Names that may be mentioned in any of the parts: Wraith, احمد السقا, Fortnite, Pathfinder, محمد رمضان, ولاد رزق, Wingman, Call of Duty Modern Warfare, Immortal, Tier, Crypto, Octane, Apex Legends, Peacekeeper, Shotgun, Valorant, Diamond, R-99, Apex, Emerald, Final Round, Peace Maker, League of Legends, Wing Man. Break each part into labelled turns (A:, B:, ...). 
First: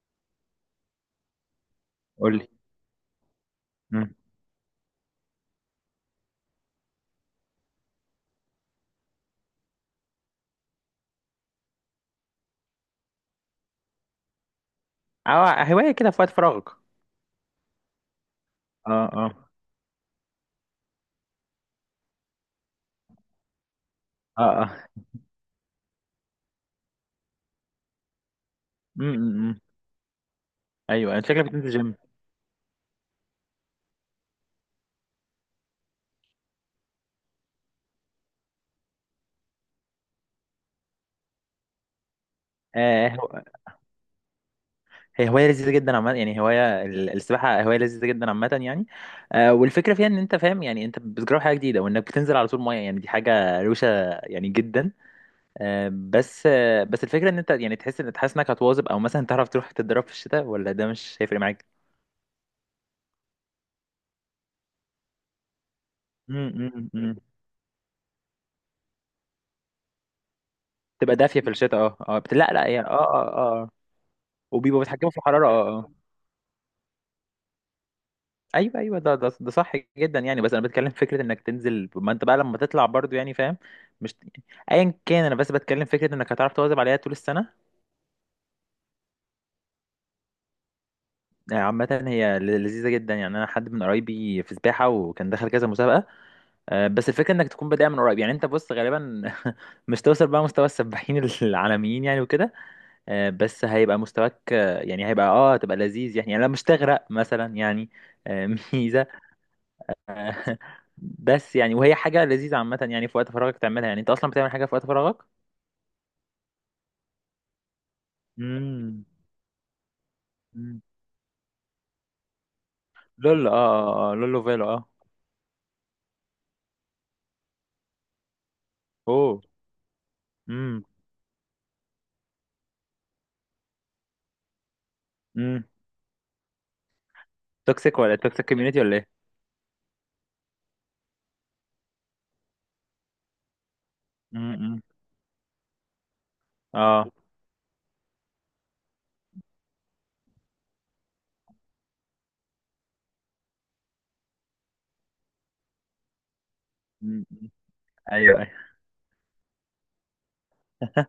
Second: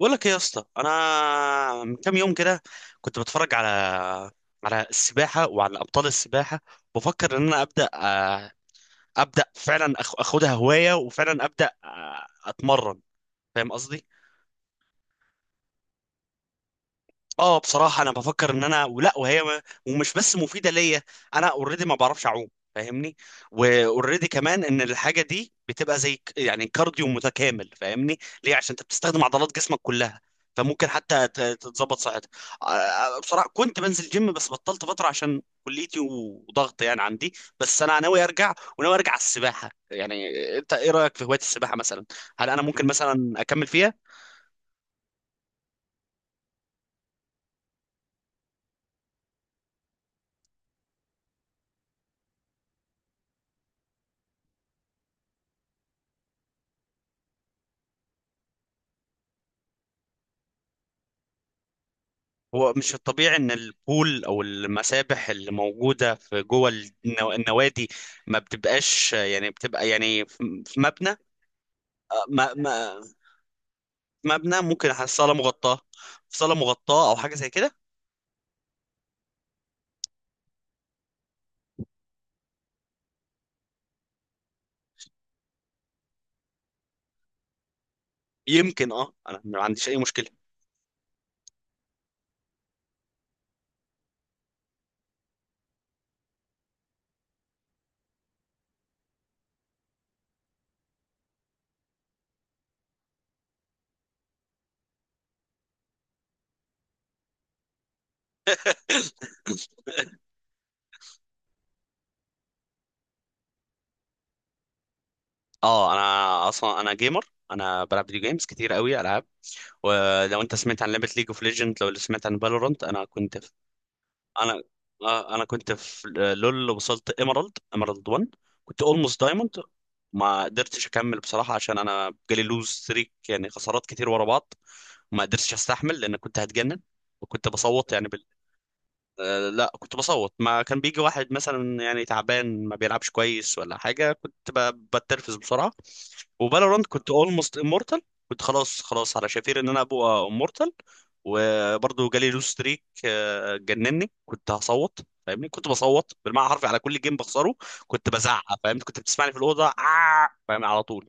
A: بقول لك ايه يا اسطى؟ انا من كام يوم
B: قول لي.
A: كده كنت بتفرج على
B: مم.
A: السباحه وعلى ابطال السباحه، بفكر ان انا ابدا ابدا فعلا اخدها هوايه، وفعلا ابدا، اتمرن. فاهم قصدي؟
B: اه، هواية كده في وقت فراغك؟
A: اه بصراحة انا بفكر ان انا،
B: اه،
A: ولا
B: اه،
A: وهي ما- ومش بس مفيدة ليا، انا اوريدي ما بعرفش اعوم، فاهمني؟ واوريدي
B: اه،
A: كمان
B: اه.
A: ان الحاجة دي بتبقى زي يعني كارديو متكامل. فاهمني ليه؟ عشان انت
B: مم،
A: بتستخدم
B: مم، مم.
A: عضلات جسمك كلها، فممكن
B: ايوه،
A: حتى
B: شكلك بتنزل جيم.
A: تتظبط صحتك. بصراحة كنت بنزل جيم بس بطلت فترة عشان كليتي وضغط يعني عندي، بس انا ناوي ارجع وناوي ارجع على السباحة يعني. انت ايه رأيك في هواية السباحة مثلا؟ هل انا ممكن
B: آه
A: مثلا
B: هو-
A: اكمل فيها؟
B: هي هواية لذيذة جدا عامة، يعني هواية السباحة هواية لذيذة جدا عامة يعني. والفكرة فيها ان انت فاهم، يعني انت بتجرب حاجة جديدة وانك بتنزل على طول مية، يعني دي حاجة روشة يعني جدا. بس الفكرة ان انت يعني تحس تحس انك هتواظب، او مثلا تعرف تروح تتدرب في الشتاء، ولا ده مش هيفرق معاك.
A: هو مش الطبيعي ان البول او المسابح اللي موجوده في
B: مم،
A: جوه
B: مم، مم.
A: النوادي ما بتبقاش، يعني بتبقى يعني في مبنى؟
B: تبقى دافية في الشتاء، اه اه، لا
A: ما
B: لا
A: ما
B: هي، اه اه اه.
A: في مبنى
B: وبيبقوا
A: ممكن على
B: بيتحكموا في
A: الصاله
B: الحرارة، اه
A: مغطاه،
B: اه.
A: في صاله مغطاه او حاجه زي كده.
B: ايوه ايوه، ده صح جدا، يعني بس انا بتكلم في فكره انك تنزل، ما انت بقى لما تطلع برضو يعني، فاهم؟ مش ايا كان، انا بس بتكلم في فكره انك هتعرف تواظب عليها طول السنه.
A: يمكن اه انا ما عنديش اي مشكله.
B: يعني عامه هي لذيذه جدا يعني. انا حد من قرايبي في سباحه وكان دخل كذا مسابقه. آه، بس الفكره انك تكون بادئ من قريب يعني. انت بص، غالبا مش توصل بقى مستوى السباحين العالميين يعني وكده. آه، بس هيبقى مستواك، يعني هيبقى، هتبقى لذيذ يعني لا مش تغرق مثلا يعني. آه، ميزه. بس يعني وهي حاجة لذيذة عامة يعني، في وقت فراغك تعملها. يعني انت اصلا بتعمل حاجة في وقت فراغك؟
A: اه انا اصلا انا جيمر، انا بلعب فيديو جيمز كتير قوي،
B: امم.
A: العاب. ولو انت
B: أمم.
A: سمعت عن لعبه ليج اوف ليجند، لو سمعت عن فالورانت، انا كنت،
B: لول، آه، آه، لولو
A: انا
B: فيلو اه.
A: انا كنت في لول، وصلت ايمرالد، ايمرالد 1، كنت اولموست
B: اوه.
A: دايموند. ما
B: امم.
A: قدرتش اكمل بصراحه عشان انا جالي لوز ستريك، يعني خسارات كتير ورا بعض، ما قدرتش
B: امم.
A: استحمل لان كنت هتجنن، وكنت بصوت
B: توكسيك
A: يعني.
B: ولا توكسيك كوميونيتي ولا ايه؟
A: لا كنت بصوت، ما كان بيجي واحد مثلا يعني تعبان ما بيلعبش كويس ولا حاجة كنت
B: أمم. أمم.
A: بتنرفز بسرعة. وفالورانت كنت
B: اه.
A: اولموست امورتال، كنت خلاص على شفير ان انا ابقى امورتال، وبرضه جالي لوس ستريك، جنني، كنت هصوت، فاهمني؟ كنت بصوت بالمعنى الحرفي على كل جيم
B: أمم.
A: بخسره، كنت
B: ايوه
A: بزعق،
B: ايوه.
A: فاهمني؟ كنت بتسمعني في الأوضة، آه، فاهم على طول؟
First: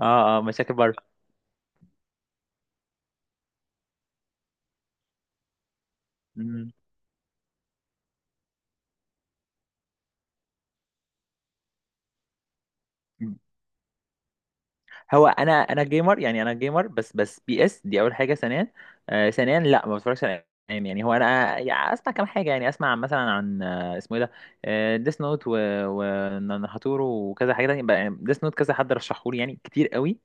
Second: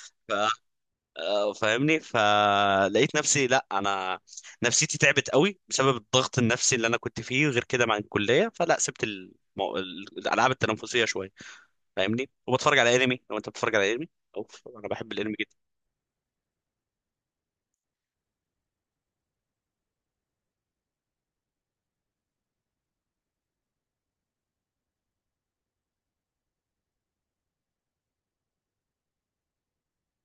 B: اه اه، مشاكل بره.
A: فاهمني؟ فلقيت نفسي، لا انا نفسيتي تعبت قوي بسبب الضغط النفسي اللي انا كنت فيه غير كده مع الكليه، فلا سبت الالعاب التنافسيه شويه. فاهمني؟ وبتفرج على انمي،
B: أمم.
A: لو انت بتتفرج على انمي، اوف انا بحب
B: هو
A: الانمي
B: انا،
A: جدا.
B: جيمر يعني، انا جيمر بس بي اس دي اول حاجه. ثانيا، ثانيا لا ما بتفرجش على انمي يعني. هو انا يعني اسمع كام حاجه، يعني اسمع مثلا عن، اسمه ايه ده، ديس نوت وناتورو وكذا حاجه تانية بقى. ديس نوت كذا حد رشحه لي يعني كتير قوي.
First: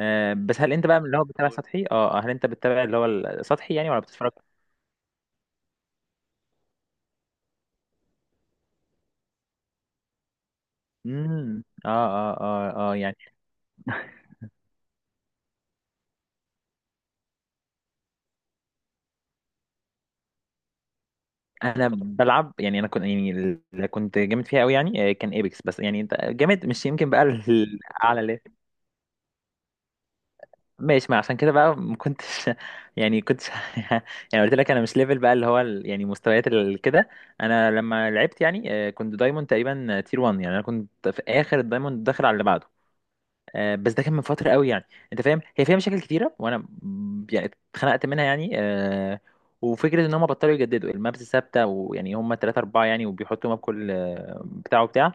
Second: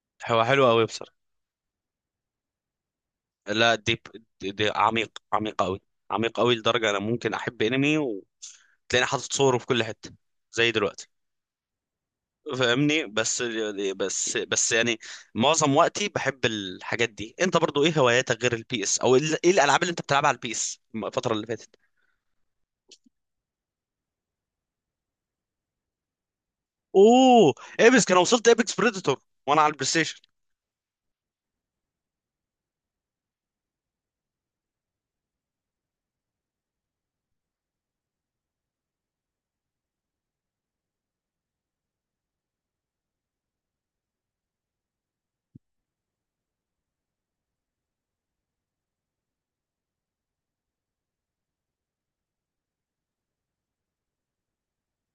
B: آه،
A: هو
B: بس
A: حلو
B: هل
A: قوي
B: انت بقى من
A: بصراحه،
B: اللي هو بتتابع سطحي؟ هل انت بتتابع اللي هو السطحي
A: لا
B: يعني، ولا
A: ديب،
B: بتتفرج؟
A: دي عميق عميق قوي، عميق قوي لدرجه انا ممكن احب انمي وتلاقيني حاطط صوره في كل حته زي دلوقتي،
B: امم. اه اه اه اه.
A: فاهمني؟
B: يعني
A: بس يعني معظم وقتي بحب الحاجات دي. انت برضو ايه هواياتك غير البي اس، او ايه الالعاب اللي انت بتلعبها على البي اس الفتره اللي فاتت؟
B: انا بلعب يعني، انا كنت يعني اللي كنت جامد فيها قوي يعني، آه، كان ايبكس. بس يعني انت جامد، مش يمكن بقى
A: اوه، ايبكس كان،
B: الاعلى.
A: وصلت ايبكس بريدتور وانا على البلاي ستيشن.
B: ماشي، ما عشان كده بقى ما كنتش يعني كنتش. يعني قلت لك انا مش ليفل بقى اللي هو يعني مستويات كده. انا لما لعبت يعني، آه، كنت دايموند تقريبا تير 1، يعني انا كنت في اخر الدايموند داخل على اللي بعده. آه، بس ده كان من فترة قوي يعني. انت فاهم هي فيها مشاكل كتيرة، وانا يعني اتخنقت منها يعني، آه. وفكرة ان هم بطلوا يجددوا المابس ثابتة، ويعني هم تلاتة اربعة يعني، وبيحطوا ماب كل، آه، بتاع وبتاع.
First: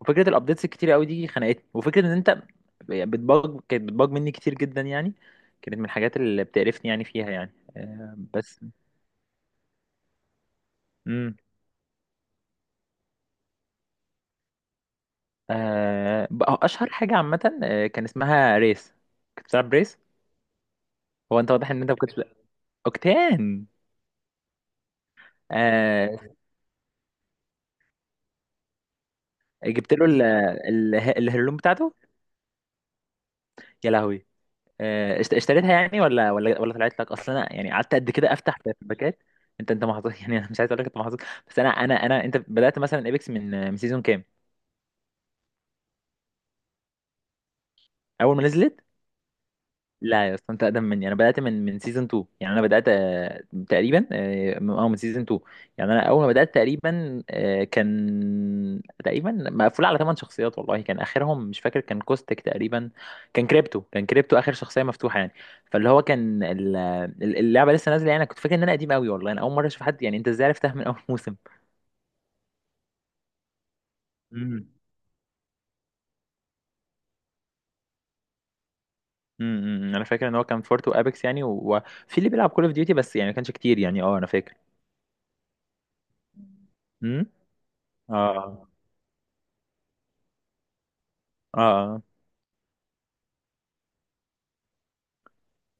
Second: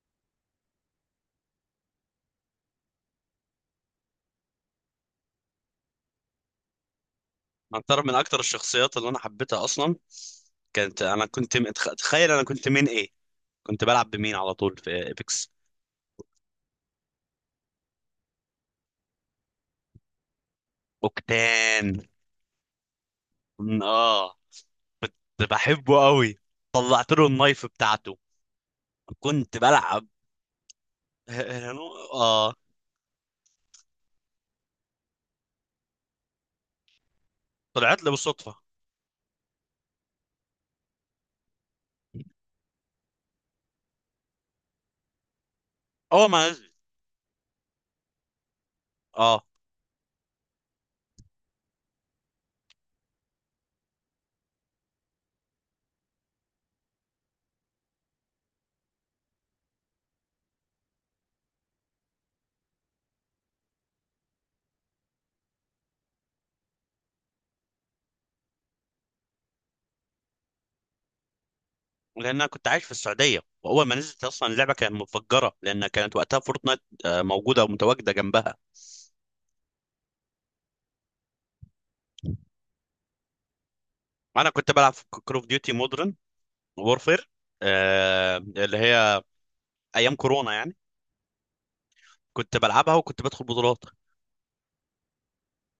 B: وفكرة الابديتس الكتيرة قوي دي خنقتني، وفكرة ان انت يعني بتباج، كانت بتباج مني كتير جدا يعني. كانت من الحاجات اللي بتقرفني يعني فيها يعني،
A: اعترف من
B: آه،
A: اكتر
B: بس.
A: الشخصيات اللي انا حبيتها اصلا كانت، انا
B: امم.
A: كنت تخيل انا كنت مين؟ ايه كنت بلعب بمين على طول في ايبكس؟
B: آه، بقى اشهر حاجة عامة آه، كان اسمها ريس. كنت بتلعب ريس؟ هو انت واضح ان
A: اوكتان.
B: انت ما كنتش اوكتان.
A: اه كنت بحبه
B: آه،
A: قوي، طلعت له النايف بتاعته، كنت
B: جبت له
A: بلعب.
B: الهدوم بتاعته؟
A: اه،
B: يا لهوي. آه، اشتريتها يعني، ولا طلعت لك اصلا؟ انا يعني قعدت
A: طلعت لي
B: قد كده افتح
A: بالصدفه.
B: في الباكات. انت انت محظوظ، يعني انا مش عايز اقول لك انت محظوظ. بس انا انت بدات مثلا ايبكس من من سيزون كام؟
A: اول ما نزلت،
B: اول ما نزلت؟
A: اه.
B: لا يا اسطى، انت اقدم مني. انا بدات من من سيزون 2 يعني. انا بدات آه، تقريبا اه، من، آه، من سيزون 2 يعني. انا اول ما بدات تقريبا، آه، كان تقريبا مقفول على ثمان شخصيات. والله كان اخرهم مش فاكر، كان كوستك تقريبا. كان كريبتو، كان كريبتو اخر شخصيه مفتوحه يعني. فاللي هو كان اللعبه لسه نازله يعني. انا كنت فاكر ان انا قديم قوي، والله انا اول مره اشوف حد. يعني انت ازاي عرفتها من اول موسم؟
A: لان انا كنت عايش في السعوديه، واول ما نزلت اصلا
B: امم.
A: اللعبه كانت متفجره، لان كانت وقتها فورتنايت موجوده ومتواجده جنبها.
B: امم. انا فاكر ان هو كان فورت وابيكس يعني، وفي اللي بيلعب كول اوف ديوتي، بس يعني ما كانش كتير يعني. اه، انا
A: انا
B: فاكر.
A: كنت بلعب في كول اوف ديوتي مودرن
B: امم.
A: وورفير،
B: اه
A: اللي هي ايام كورونا يعني،
B: اه.
A: كنت بلعبها وكنت بدخل بطولات.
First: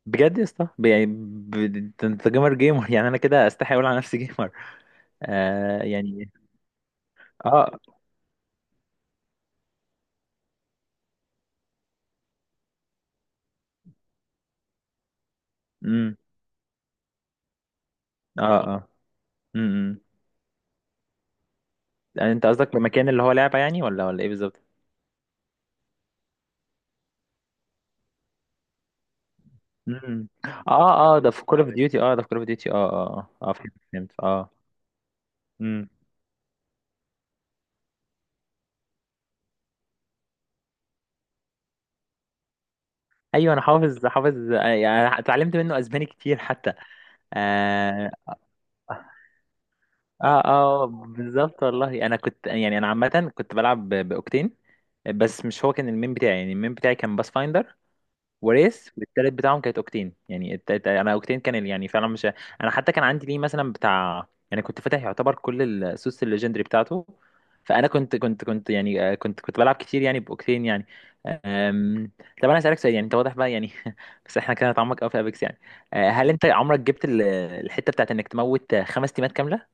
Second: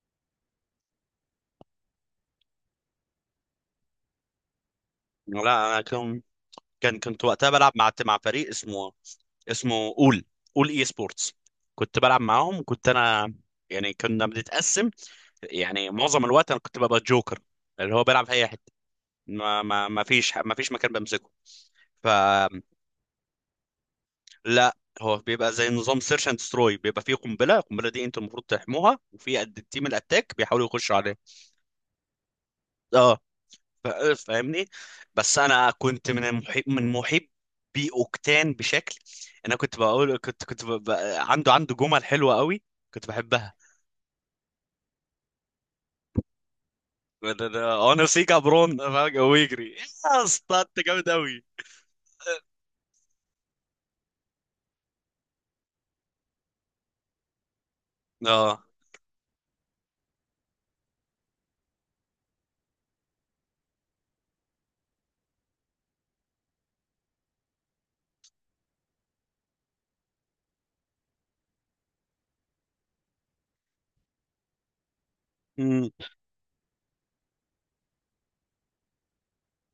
B: بجد يا اسطى، يعني انت انت جيمر جيمر يعني. انا كده استحي اقول على نفسي جيمر.
A: لا انا
B: آه
A: كان،
B: يعني.
A: كنت وقتها بلعب
B: اه.
A: مع فريق اسمه، اسمه اول، اول اي سبورتس. كنت بلعب معاهم وكنت انا، يعني كنا بنتقسم، يعني
B: امم.
A: معظم الوقت انا كنت ببقى جوكر، اللي هو بيلعب في
B: اه
A: اي حته،
B: اه.
A: ما ما
B: امم.
A: ما فيش ما فيش مكان بمسكه،
B: يعني انت
A: فلا.
B: قصدك بمكان اللي هو لعبه يعني، ولا ولا ايه بالظبط؟
A: هو بيبقى زي نظام سيرش اند ستروي، بيبقى فيه قنبله، القنبله دي انت المفروض تحموها، وفي قد التيم
B: امم.
A: الاتاك بيحاولوا يخشوا
B: اه
A: عليها.
B: اه، ده في كول اوف ديوتي، اه ده في كول اوف ديوتي، اه
A: اه،
B: اه اه اه، فهمت فهمت اه.
A: فاهمني؟ بس انا
B: امم.
A: كنت من المحب، من محبي اوكتان بشكل. انا كنت بقول كنت كنت عنده، جمل حلوه قوي كنت
B: ايوه.
A: بحبها.
B: انا حافظ حافظ، آه، يعني اتعلمت منه اسباني كتير حتى.
A: انا
B: آه.
A: سيكا برون فجأة ويجري يا
B: اه
A: اسطى، انت
B: اه،
A: جامد قوي.
B: بالظبط والله. انا كنت يعني، انا عامه كنت بلعب باوكتين. بس مش هو كان المين بتاعي يعني، المين بتاعي كان باس فايندر،
A: اه،
B: وريس، والتالت بتاعهم كانت اوكتين يعني. انا اوكتين كان يعني فعلا مش. انا حتى كان عندي ليه مثلا بتاع يعني، كنت فاتح يعتبر كل السوس الليجندري بتاعته. فانا كنت يعني، آه، كنت بلعب كتير يعني باوكتين يعني. أم، طب انا اسالك سؤال. يعني انت واضح بقى يعني، بس احنا كده هنتعمق قوي في ابيكس يعني.
A: مم.
B: آه، هل انت عمرك جبت الحته بتاعت انك تموت خمس تيمات كامله؟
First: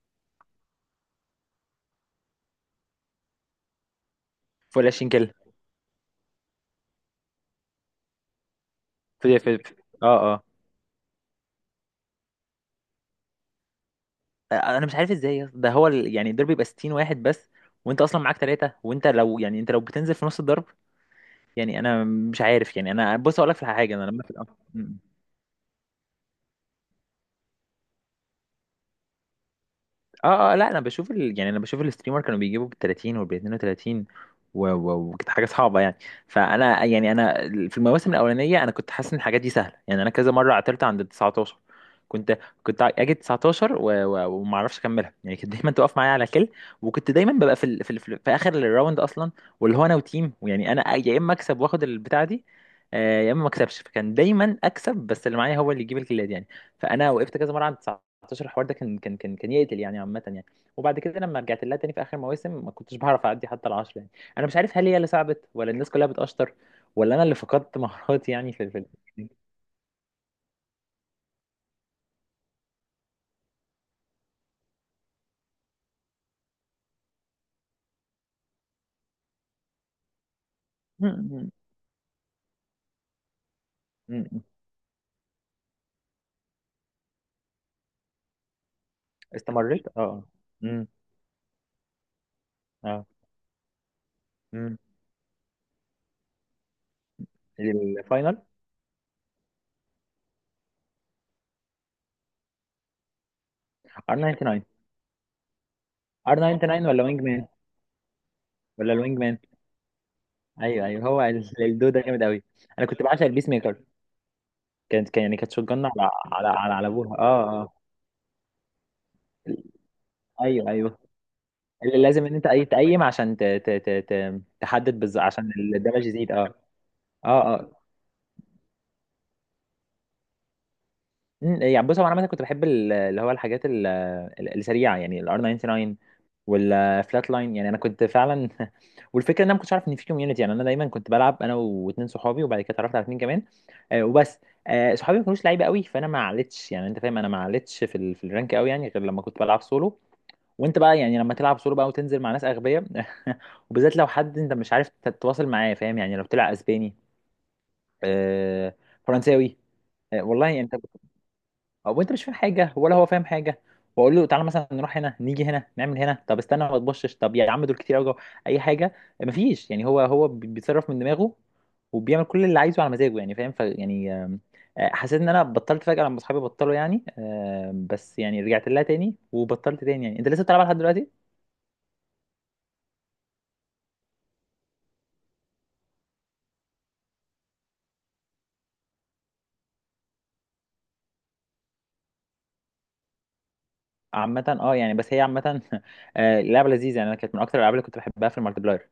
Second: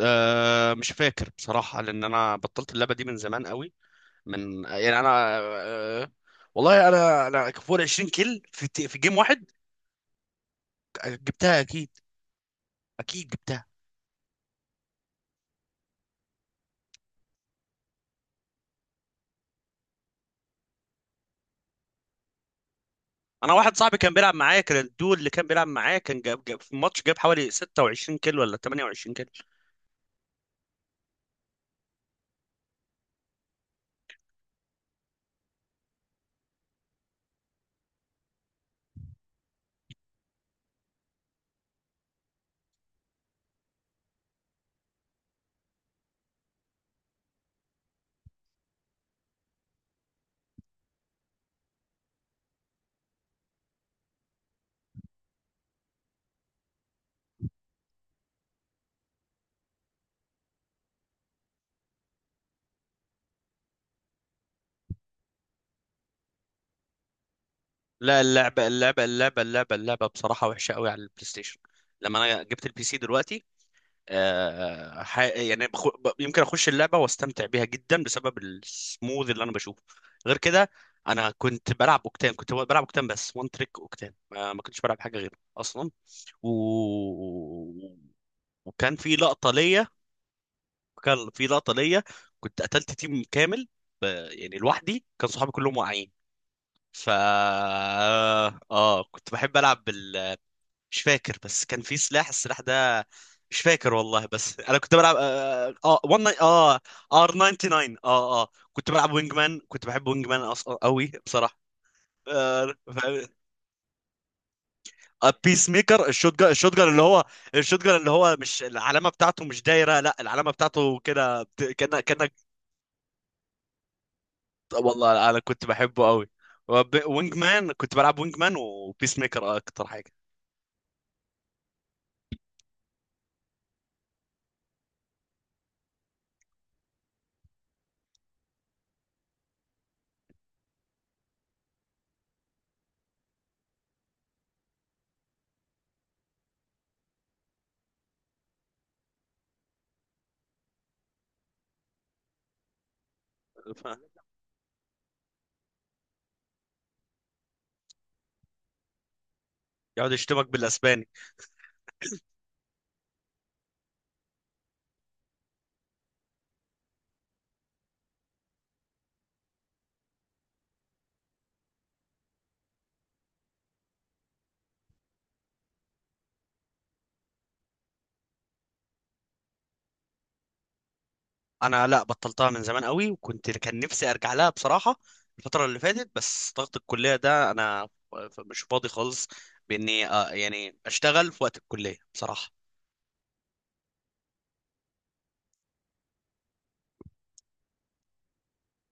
A: آه مش فاكر بصراحة، لأن أنا بطلت اللعبة دي من زمان قوي، من
B: فول
A: يعني
B: 20
A: انا،
B: كده؟
A: آه، والله انا فوق 20 كيل في في جيم
B: في
A: واحد
B: في في- اه اه.
A: جبتها اكيد، اكيد جبتها.
B: انا مش عارف ازاي يا اسطى. ده هو ال... يعني الضرب يبقى 60 واحد بس، وانت اصلا معاك ثلاثه، وانت لو يعني، انت لو بتنزل في نص الضرب. يعني انا مش عارف. يعني انا بص، اقول
A: انا
B: لك على
A: واحد
B: حاجه،
A: صاحبي
B: انا
A: كان
B: لما في
A: بيلعب
B: الأمر.
A: معايا كان الدول اللي كان بيلعب معايا كان جاب، في الماتش جاب حوالي 26 كيل ولا 28 كيل.
B: اه اه. لا انا بشوف ال... يعني انا بشوف الستريمر كانوا بيجيبوا بال 30 وبال 32، و... و... وكانت حاجه صعبه يعني. فانا يعني انا، في المواسم الاولانيه، انا كنت حاسس ان الحاجات دي سهله يعني. انا كذا مره عطلت عند ال 19. كنت كنت اجي 19 و... و... وما اعرفش اكملها يعني. كانت دايما تقف معايا على كل. وكنت دايما ببقى في ال... في في اخر الراوند اصلا. واللي هو انا وتيم، ويعني انا يا اما اكسب واخد البتاعه دي، آه، يا اما ما اكسبش. فكان دايما اكسب، بس اللي معايا هو اللي يجيب الكيلات يعني. فانا وقفت كذا مره عند 2019. الحوار ده كان يقتل يعني عامة يعني. وبعد كده لما رجعت لها تاني في آخر مواسم، ما كنتش بعرف أعدي حتى العشرة يعني. أنا مش عارف، هل هي اللي صعبت، ولا الناس كلها بتقشطر، ولا أنا اللي فقدت
A: لا
B: مهاراتي يعني،
A: اللعبة،
B: في في.
A: اللعبة
B: م-
A: اللعبة اللعبة اللعبة بصراحة وحشة قوي على البلاي ستيشن. لما انا جبت البي سي دلوقتي، يعني يمكن اخش اللعبه واستمتع بيها جدا بسبب السموذ اللي انا بشوفه، غير كده. انا
B: م-
A: كنت بلعب اوكتان، كنت بلعب اوكتان بس وان تريك اوكتان،
B: م.
A: ما كنتش بلعب حاجه غيره اصلا. و... وكان في لقطه ليا،
B: استمريت اه. امم.
A: كان في لقطه ليا كنت قتلت
B: اه.
A: تيم كامل ب... يعني
B: امم.
A: لوحدي، كان صحابي كلهم واقعين. ف
B: الفاينل.
A: اه كنت بحب العب. مش فاكر، بس كان في سلاح، السلاح ده مش فاكر
B: ار
A: والله، بس
B: 99؟
A: انا كنت بلعب اه اه ون
B: ار
A: اه
B: 99 ولا وينج
A: ار
B: مان؟
A: 99 اه اه، كنت
B: ولا
A: بلعب
B: الوينج
A: وينج
B: مان؟
A: مان، كنت بحب وينج مان اصلا
B: ايوه ايوه،
A: قوي
B: هو
A: بصراحه.
B: الدو ده جامد قوي.
A: آه
B: انا كنت بعشق البيس ميكر. كان يعني كانت شوت
A: بيس
B: جن
A: ميكر،
B: على
A: الشوت
B: على
A: جان،
B: على على ابوها، اه اه.
A: الشوت جان اللي هو مش العلامه بتاعته مش دايره، لا العلامه
B: ايوه
A: بتاعته
B: ايوه،
A: كده
B: اللي
A: كانك،
B: لازم ان انت اي تقيم عشان تحدد بالظبط،
A: والله انا
B: عشان
A: كنت
B: الدمج
A: بحبه قوي.
B: يزيد اه.
A: وينج
B: اه اه.
A: مان، كنت بلعب وينج مان وبيس ميكر اكتر حاجه.
B: أمم، يعني بص هو، انا عامه كنت بحب اللي هو الحاجات السريعه يعني، الار 99 والفلات لاين. يعني انا كنت فعلا والفكره ان انا ما كنتش عارف ان في كوميونتي يعني. انا دايما كنت بلعب انا واتنين صحابي، وبعد كده اتعرفت على اتنين كمان. آه، وبس. آه، صحابي ما كانوش لعيبه قوي، فانا ما علتش يعني. انت فاهم، انا ما علتش في الرانك قوي يعني، غير لما كنت بلعب سولو. وانت بقى يعني، لما تلعب سولو بقى وتنزل مع ناس اغبياء،
A: ف-
B: وبالذات لو حد انت مش عارف تتواصل معاه، فاهم يعني؟ لو بتلعب اسباني، آه، فرنساوي،
A: يقعد
B: آه،
A: يشتمك
B: والله انت.
A: بالاسباني.
B: او انت مش فاهم حاجه، ولا هو فاهم حاجه. واقول له تعالى مثلا نروح هنا، نيجي هنا، نعمل هنا، طب استنى ما تبصش، طب يا عم دول كتير قوي، اي حاجه. مفيش يعني، هو هو بيتصرف من دماغه، وبيعمل كل اللي عايزه على مزاجه يعني، فاهم؟ ف يعني آم، آه، حسيت ان انا بطلت فجاه لما اصحابي بطلوا يعني، آم، بس يعني رجعت لها تاني وبطلت تاني يعني. انت لسه بتلعبها لحد دلوقتي؟
A: انا لا، بطلتها من زمان قوي، وكنت كان نفسي ارجع لها بصراحه الفتره اللي فاتت، بس ضغط الكليه ده انا مش فاضي خالص، باني يعني اشتغل في وقت الكليه بصراحه.
B: عامة اه يعني، بس هي عامة آه، لعبة لذيذة يعني. انا كانت من اكتر الالعاب اللي كنت بحبها في المالتي بلاير.